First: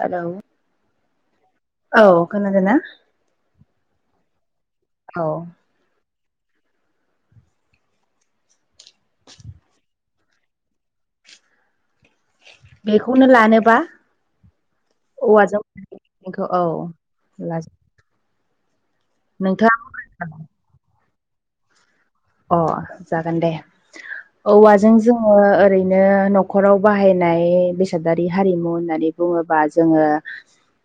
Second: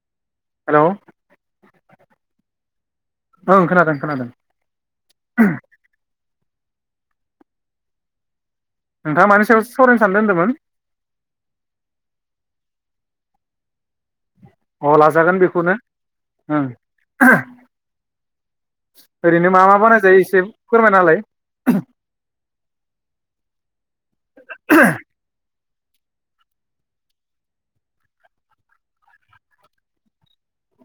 Hello hello औ खोनादोंना? ओं खोनादों खोनादों औ नोंथाङा मानि सायाव सावरायनो सानदों होन्दोंमोन? बेखौनो लानोबा अ लाजागोन औवाजों बेखौनो बेखौ औ ओं ओरैनो मा मा नोंथाङा बानायजायो एसे फोरमायना होलाय अ जागोन दे औवाजों जोङो ओरै दिनो न'खराव बाहायनाय बेसादारि हारिमु होननानै बुङोबा जोङो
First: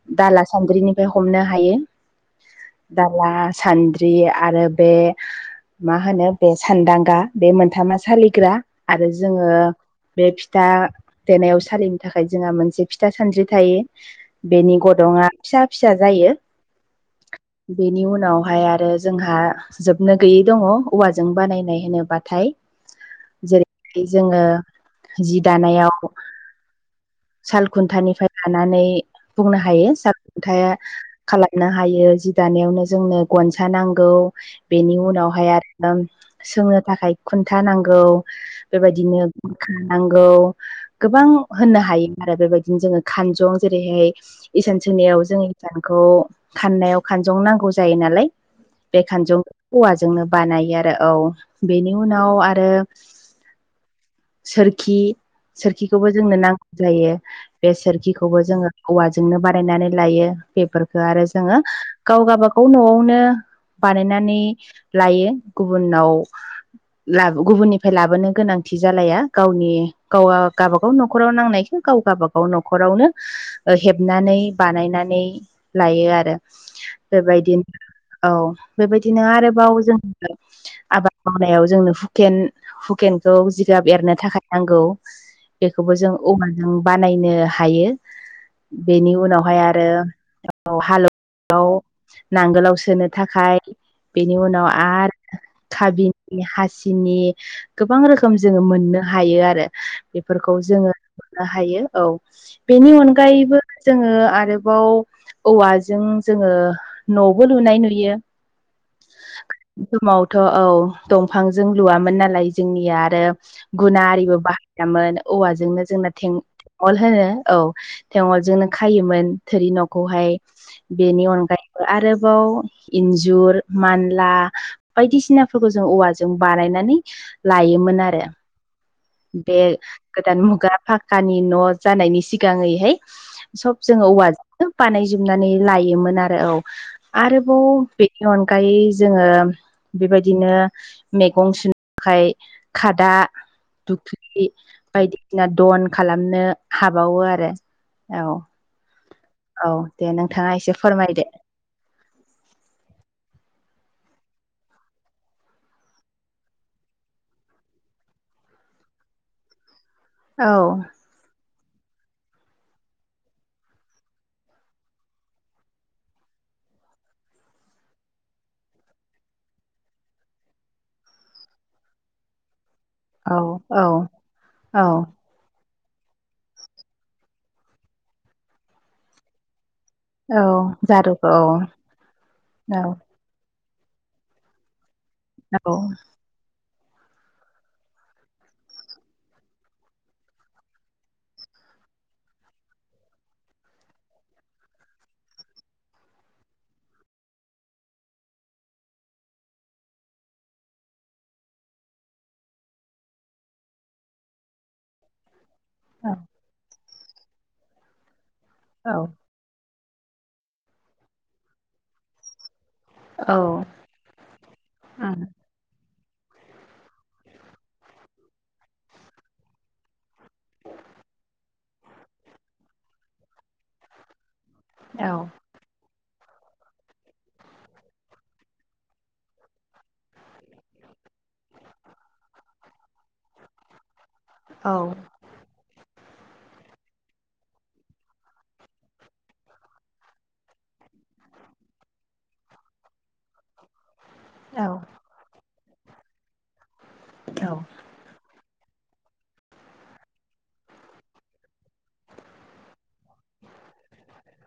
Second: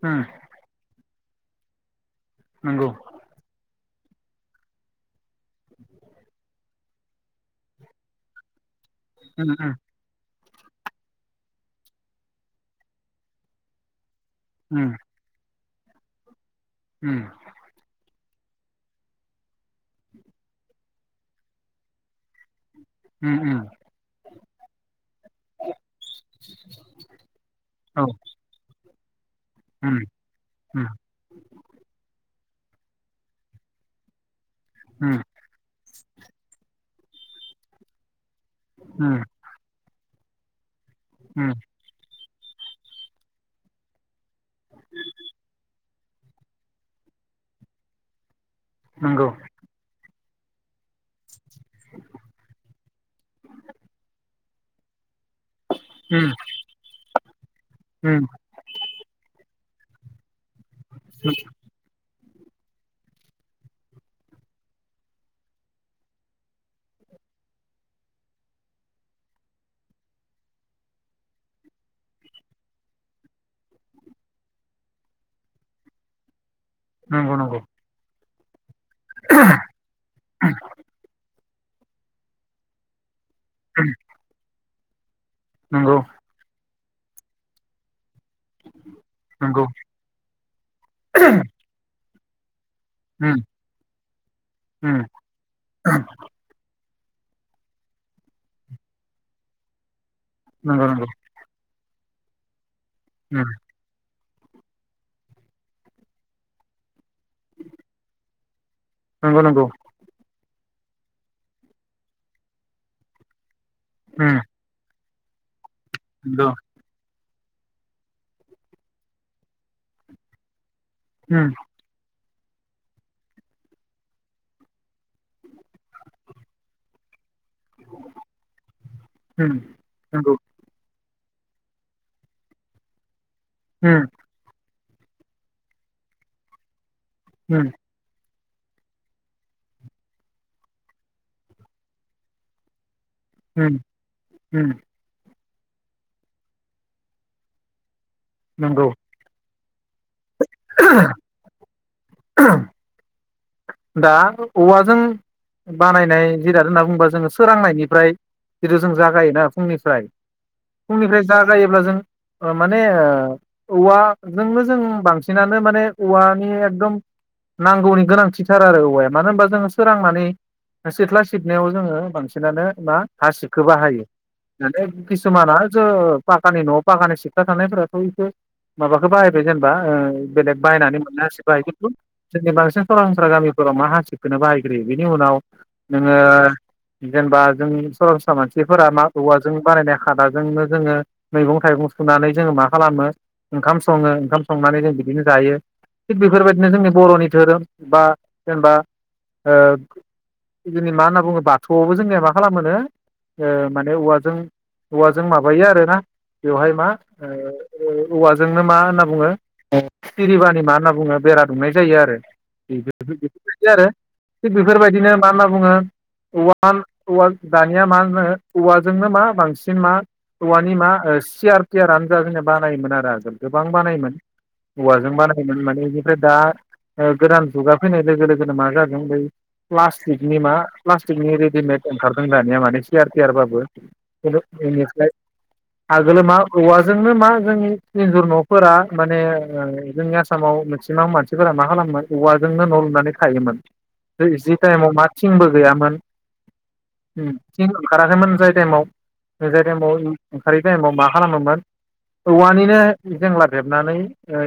उम दाला सान्द्रिनिफ्राय हमनो हायो। नंगौ दाला सान्द्रि आरो बे मा होनो बे सानदांगा बे मोनथामा सालिग्रा आरो जोङो उम उम बे फिथा देनायाव सालिनो थाखाय जोंहा मोनसे फिथा सानद्रि थायो। बेनि गदंआ फिसा फिसा जायो। उम बेनि उनावहाय आरो जोंहा जोबनो गैयै दङ। औवाजों बानायनाय होनोबाथाय उम उम जेरैहाय जोङो जि दानायाव औ सालखुन्थानिफ्राय लानानै बुंनो हायो उम सालखुनथाया उम खालामनो हायो जि दानायावनो जोंनो गनसा नांगौ बेनि उम उनावहाय आरो सोंनो थाखाय खुन्था नांगौ बेबायदिनो उम खानांगौ गोबां उम होननो हायो आरो बेबायदिनो जोङो खानजं जेरैहाय इसान सोंनायाव जों इसानखौ खाननायाव खानजं नांगौ जायो नालाय बे नंगौ खानजं औवाजोंनो बानायो आरो औ बेनि उनाव आरो सोरखि सोरखिखौबो उम जोंनो नांगौ जायो बे उम सोरखिखौबो जोङो औवाजोंनो बानायनानै लायो बेफोरखौ आरो जोङो गाव गाबागाव न'आवनो बानायनानै लायो गुबुनाव ला गुबुननिफ्राय लाबोनो गोनांथि जालाया गावनि गाव गावबागाव न'खराव नांनाय गाव गाबागाव न'खरावनो हेबनानै बानायनानै लायो आरो नंगौ नंगौ बेबायदिनो औ बेबायदिनो आरोबाव जों आबाद मावनायाव जोंनो हुकेन हुकेनखौ जिगाब एरनो थाखाय नांगौ बेखौबो जों औवाजों बानायनो हायो। बेनि उनावहाय नंगौ नंगौ आरो हालेवाव नांगोलाव सोनो उम थाखाय बेनि उनाव उम आरो खाबिनि हासिनि गोबां रोखोम जोङो मोननो हायो आरो बेफोरखौ नंगौ जोङो नंगौ मोननो हायो औ बेनि उम अनगायैबो जोङो आरोबाव औवाजों जोङो न'बो लुनाय नुयो। नंगौ नंगौ बे समावथ' औ दंफांजों लुवामोन नालाय जोंनिया आरो गुना आरिबो उम बाहा दामोन औवाजोंनो जोंना थें नंगौ अल होनो औ थेंअलजोंनो खायोमोन थोरि न'खौहाय बेनि उम अनगायै आरोबाव इन्जुर मानला बायदिसिनाफोरखौ जों औवाजों बानायनानै लायोमोन आरो उम बे नंगौ गोदान मुगा फा कानि न' जानायनि सिगाङैहाय सब उम जोङो औवा बानायजोबनानै लायोमोन आरो औ आरोबाव उम बेनि अनगायै जोङो बेबायदिनो मैगं सुनो थाखाय खादा उम दुख्रि उम बायदि बिना दन खालामनो हाबावो आरो औ नंगौ औ दे नोंथाङा एसे फोरमायदो [unintelligible] दा औवाजों बानायनाय जिराद होनना बुङोबा जोङो सोरांनायनिफ्राय जिथु जों जागायोना फुंनिफ्राय औ फुंनिफ्राय जागायोब्ला जों ओ माने ओ औवाजोंनो जों बांसिनानो माने औवानि एकदम नांगौनि गोनांथि थार आरो औवाया मानो होनबा जोङो सोरांनानै सिथ्ला सिबनायाव जोङो बांसिनानो मा औ हासिबखौ औ बाहायो औ मानि खिसुमाना ज पाखानि न'आव पाखानि सिथला थानायफोराथ' इखौ माबाखौ बाहायबाय जेनेबा औ बेलेग बायनानै मोननाय जारुखौ हासिब बायदिखौ जोंनि औ बांसिन सरासन सस्रा गामिफोराव मा हासिबखोनो बाहायग्रोयो बिनि उनाव औ औ नोङो जेनेबा जों सरासस्रा मानसिफोरा मा औवाजों बानायनाय खादाजोंनो जोङो मैगं थाइगं सुनानै जोङो मा खालामो ओंखाम सङो ओंखाम संनानै जों बिदिनो जायो थिग बेफोरबायदिनो जोंनि बर'नि धोरोम बा जेनेबा जोंनि मा होनना बुङो बाथौआवबो जोंनिया मा खालामो माने औवाजों औवाजों माबायो आरो ना औ बेवहाय मा औवाजोंनो मा औ होनना बुङो सिरिबानि मा होनना बुङो बेरा दुमनाय जायो आरो औ बेफोरबायदि आरो थिग औ बेफोरबायदिनो मा होनना बुङो औव औवा दानिया मा होनो औवाजोंनो मा बांसिन मा औवानि मा सियार थियार आनो जा जोंनिया बानायोमोन आरो आगोल गोबां बानायोमोन औवाजों औ बानायोमोन माने बेनिफ्राय दा गोदान जुगा फैनाय लोगो लोगोनो मा जादों बै प्लास्टिकनि मा प्लास्टिकनि रेडिमेड ओंखारदों दानिया माने सियार थियार बाबो [inaudible] [inaudible] आगोलो मा औवाजोंनो मा जोंनि एन्जुर न'फोरा माने जोंनि आसामाव मेक्सिमाम मानसि सिफोरा मा खालामोन औवाजोंनो न' लुनानै थायोमोन जि टाइमाव मा थिंबो गैयामोन थं ओंखाराखैमोन जाय टाइमाव जाय टाइमाव ओंखारै टाइमाव मा खालामोमोन औवानिनो जेंलाब हेबनानै ओ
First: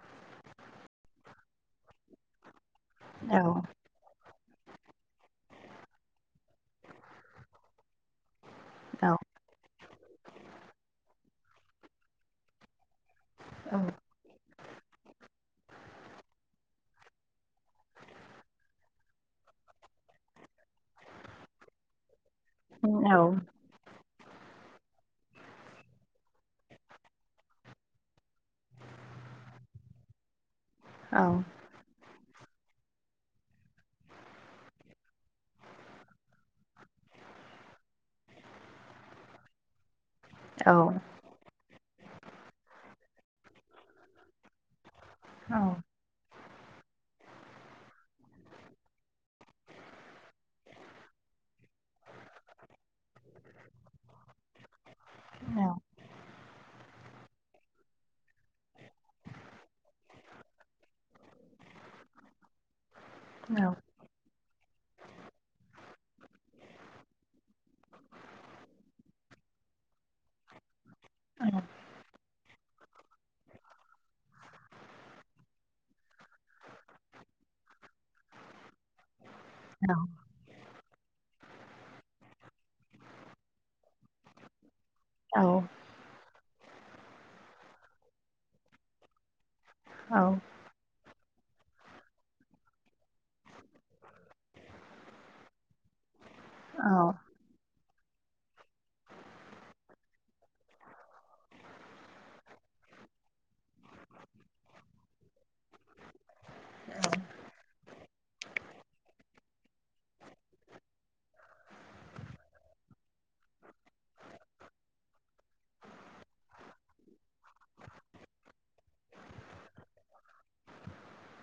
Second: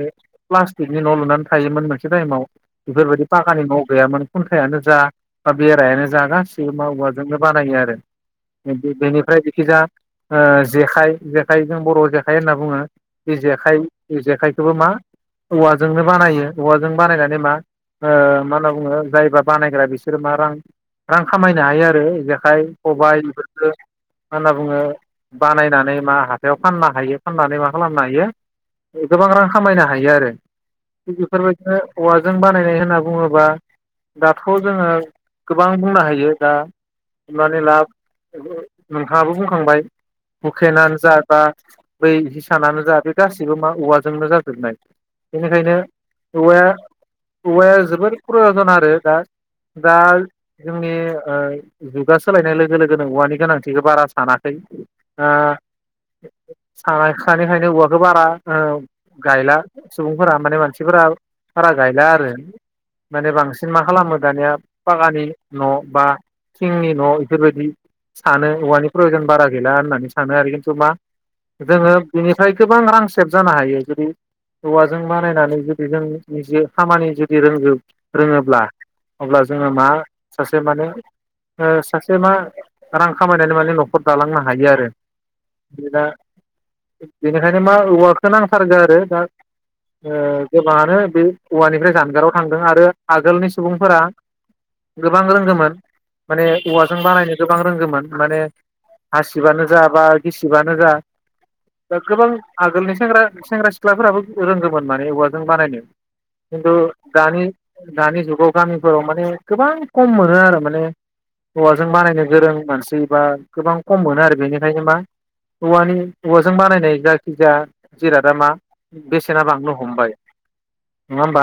प्लास्टिकनि न' लुनानै थायोमोन मोनसे टाइमाव बेफोरबायदि पाखानि औ न' गैयामोन खुन्थायानो जा बा बेरायानो जा गासिबो औवाजोंनो बानायो आरो बेनिफ्राय जिखिजाया जेखाइ जेखाइजों बर' जेखाइ होनना बुङो बे जेखाइ बे जेखाइखौबो मा औवाजोंनो बानायो औवाजों बानायनानै म मा मा होनना बुङो जायबा बानायग्रा बिसोरो मा रां रां खामायनो हायो आरो जेखाइ खबाय बेफोरखौ मा होनना बुङो बानायनानै मा हाथायाव फाननो हायो फाननानै मा खालामनो हायो गोबां रां खामायनो हायो आरो थिग बेफोरबायदिनो औवाजों बानायनाय होनना बुङोब्ला दाथ' जोङो गोबां बुंनो हायो दा हमनानै ला नोंथाङाबो बुंखांबाय हुखेनानो जा बा बै हिसानानो जा बे गाससिबो मा औवा जोंनो जाजोबनाय बेनिखायनो औवाया औवाया जोबद प्रयजन आरो दा दा जोंनि जुगा सोलायनाय लोगो लोगोनो औवानि गोनांथिखौ बारा सानाखै सानाय खायनो औवाखौ बारा गायला सुबुंफोरा माने मानसिफोरा सारा गायला आरो माने बांसिन मा खालामो दानिया बागानि न' बा थिंनि न' बेफोरबायदि सानो औवानि प्रय'जन बारा गैला होननानै सानो आरो खिन्थु मा जोङो बेनिफ्राय गोबां रांसेब जानो हायो जुदि औवाजों बानायनानै जुदि जों नि खामानि जुदि रों रोङोब्ला अब्ला जोङो मा सासे माने सासे मा रां खामायनानै माने न'खर दालांनो हायो आरो औ दा बेनिखायनो मा औवाखौ नांथारगो आरो दा औ औ गोबाङानो बे औवानिफ्राय जानगाराव थांदों आरो आगोलनि सुबुंफोरा गोबां रोंगौमोन माने औ औवाजों बानायनो गोबां रोंगौ मोन माने हासिबानो जा बा गिसिबानो जा दा गोबां आगोलनि सेंग सेंग्रा सिख्लाफोराबो रोंगौमोन माने औवाजों बानायनो खिन्थु दानि दानि जुगाव गामिफोराव माने गोबां खम मोनो आरो माने औवाजों बानायनो गोरों मानसिबा गोबां खम मोनो आरो बेनिखायनो मा औवानि औवाजों बानायनाय जायखिजाया जिरादा मा बेसेना बांनो हमबाय नङा होमबा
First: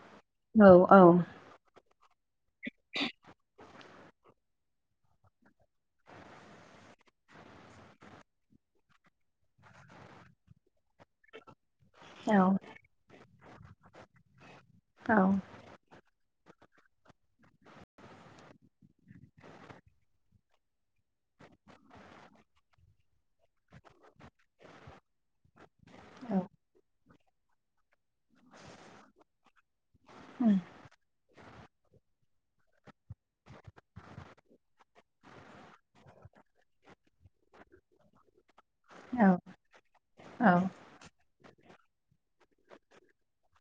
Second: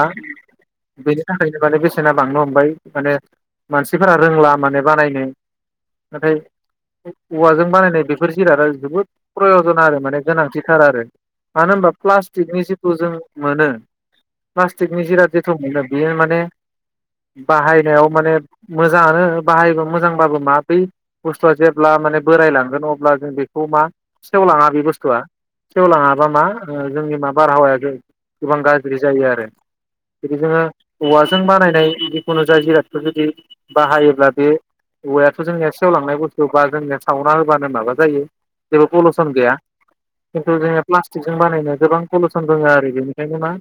औ बेनि थाखाय फैनो माने बेसेना बांनो हमबाय माने मानसिफोरा रोंला माने बानायनो नाथाय औवाजों बानायनाय बेफोर जिरादा जोबोद प्रयजन आरो माने गोनांथिथार आरो मानो होनबा औ प्लास्टिकनि जिथु जों मोनो प्लास्टिकनि औ जिराद जथु मोनो बेयो माने बाहायनायाव माने मोजाङानो बाहायबा मोजांबाबो माबै् बुस्थुआ जेब्ला माने बोरायलांगोन अब्ला जों बेखौ मा सेवलांआ बे बुस्थुआ सेवलाङाबा मा जोंनि मा बारहावाया गोबां गाज्रि जायो आरो जदि जोङो उम, औवाजों बानायनाय जिखुनु जा जिरादफोर जुदि बाहायोब्ला बे औवायाथ' जोंनिया सेवलांनाय बुस्थु बा जोंनिया सावना होबानो माबा जायो जेबो औ पलिुउसन गैया औ खिन्थु जोङो प्लास्टिकजों बानायनो गोबां पलिुसन दोङो आरो बेनिखायनो मा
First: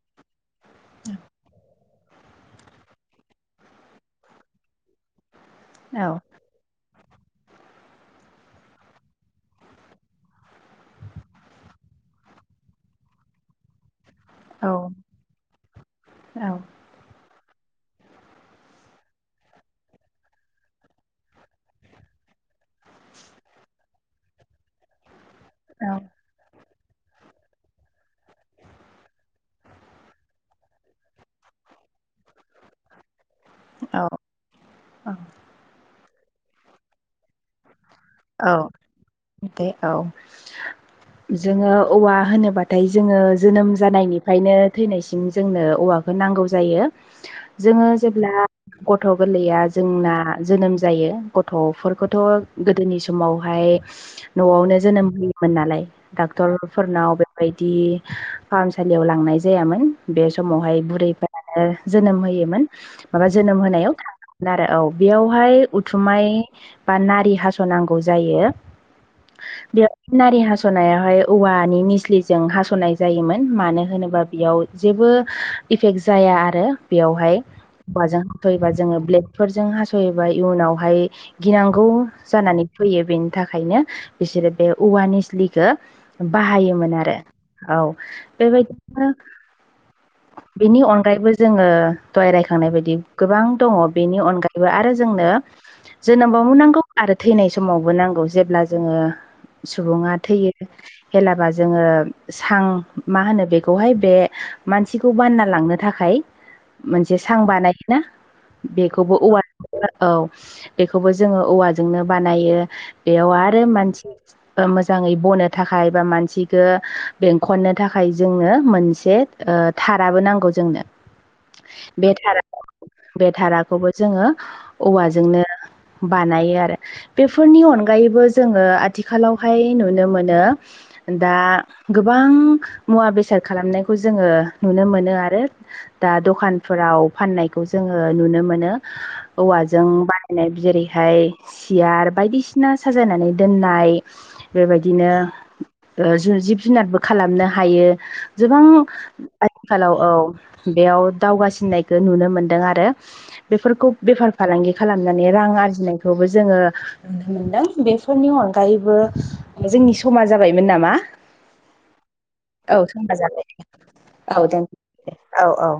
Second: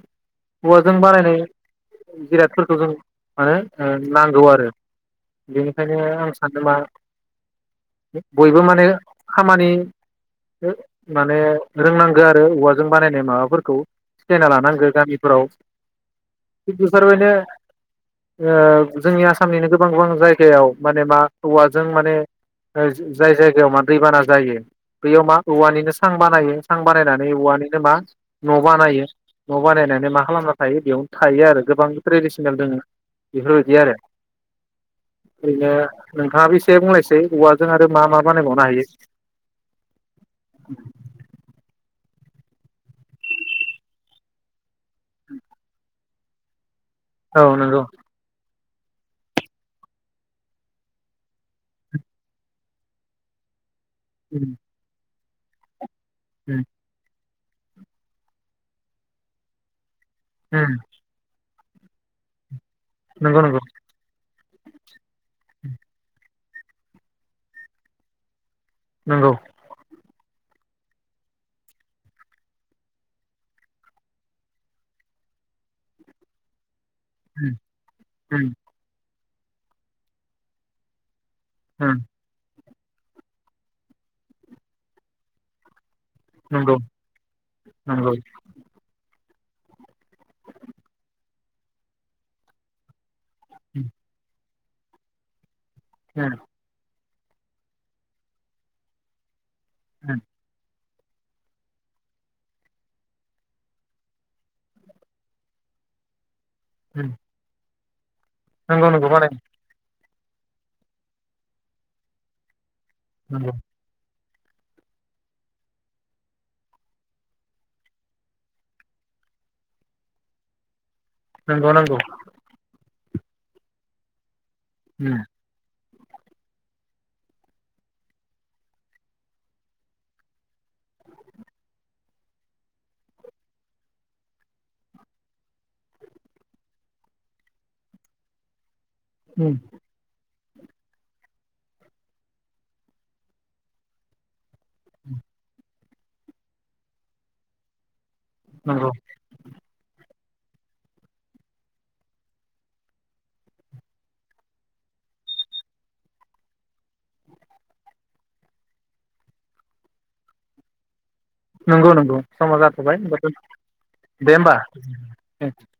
हौवाजों बानायनाय जिरादफोरखौ जों माने नांगौ आरो औ बेनिखायनो आं सानो मा बयबो माने खामानि माने रोंनांगो आरो औवाजों बानायनाय माबाफोरखौ सिखायना लानांगो गामिफोराव औ [unintelligible] जोंनि आसामनिनो गोबां गोबां जायगायाव माने मा औवाजों माने जाय जायगायाव मा दैबाना जायो बयाव मा औवानिनो सां बानायो सां बानायनानै औवानिनो मा न' बानायो न' बानायनानै मा खालामना थायो बेयावनो थायो आरो गोबां ट्रेडिसनेल दङ बेफोरबायदि आरो औ औ ओरैनो नोंथाङाबो एसे बुंलायसै औवाजों आरो मा मा औ बानायबावनो हायो दे औ जोङो औवा होनोब्लाथाय जोङो जोनोम जानायनिफ्रायनो थैनायसिम जोंनो औवा नांगौ जायो औ नंगौ जोंङो अब्ला गथ' गोरलैया जोंना जोनोम जायो गथ'फोरखौथ' गोदोनि समावहाय उम न'आवनो जोनोम होयोमोन नालाय डक्टर उम फोरनाव बेबायदि फाहामसालियाव लांनाय जायामोन बे उम समावहाय बुरैफोरा जोनोम होयोमोन माबा नंगौ जोनोम नंगौ होनायाव आरो औ बेयावहाय उथुमाय बा नारि हास'नांगौ जायो नंगौ बेयाव नारि हास'नायावहाय औवानि मिस्लिजों हास'नाय जायोमोन मानो होनोबा बेयाव जेबो इफेक्ट जाया आरो बेयावहाय उम हौवाजों उम हास'योबा जोङो ब्लेकफोरजों हास'योबा इयुनावहाय गिनांगौ उम जानानै फैयो बेनि थाखायनो बिसोरो बे औवा निस्लिखौ नंगौ नंगौ बाहायोमोन आरो औ बेबायदि बिनि अनगायैबो जोङो दहाय रायखांनाय बायदि गोबां दङ उम बेनि अनगायैबो आरो जोंनो उम जोनोमबाव मोननांगौ आरो थैनाय समावबो नांगौ जेब्ला जोङो सुबुङा थैयो हेलाबा जोङो सां मा होनो बेखौहाय बे मानसिखौ बानना लांनो थाखाय उम मोनसे सां बानायोना नंगौ नंगौ बेखौबो बानायनो औवा औ बेखौबो जोङो औवाजोंनो बानायो बेयाव आरो मानसि मोजाङै बनो थाखाय बा मानसिख बेंखननो थाखाय जोङो मोनसे थाराबो नांगौ जोंनो नंगौ नंगौ बेारा बे थधाराखौबो जोङो उम औवाजोंनो बानायो आरो बेफोरनि अनगायैबो जोङो आथिखालावहाय नुनो मोनो दा गोबां मुवा बेसाद खालामनायखौ जोङो नुनो मोनो आरो दा दखानफोराव फाननायखौ जोङो नुनो मोनो उम औवाजों बानायनाय जेरैहाय सियार बायदिसिना साजायनानै दोननाय बेबायदिनो जिब जुनारबो खालामनो हायो गोबां नंगौ आथिखालाव औ बेयाव दावगासिननायखौ नुनो मोनदों आरो बेफोरखौ बेफार फालांगि खालामनानै रां आरजिनायखौबो जोङो नुनो मोनदों बेफोरनि अनगायैबो जोंनि समा जाबायमोन नामा नंगौ नंगौ समा औ जाथ'बाय सब होनबा दोन दे जाबाय औ होमबा द औ औ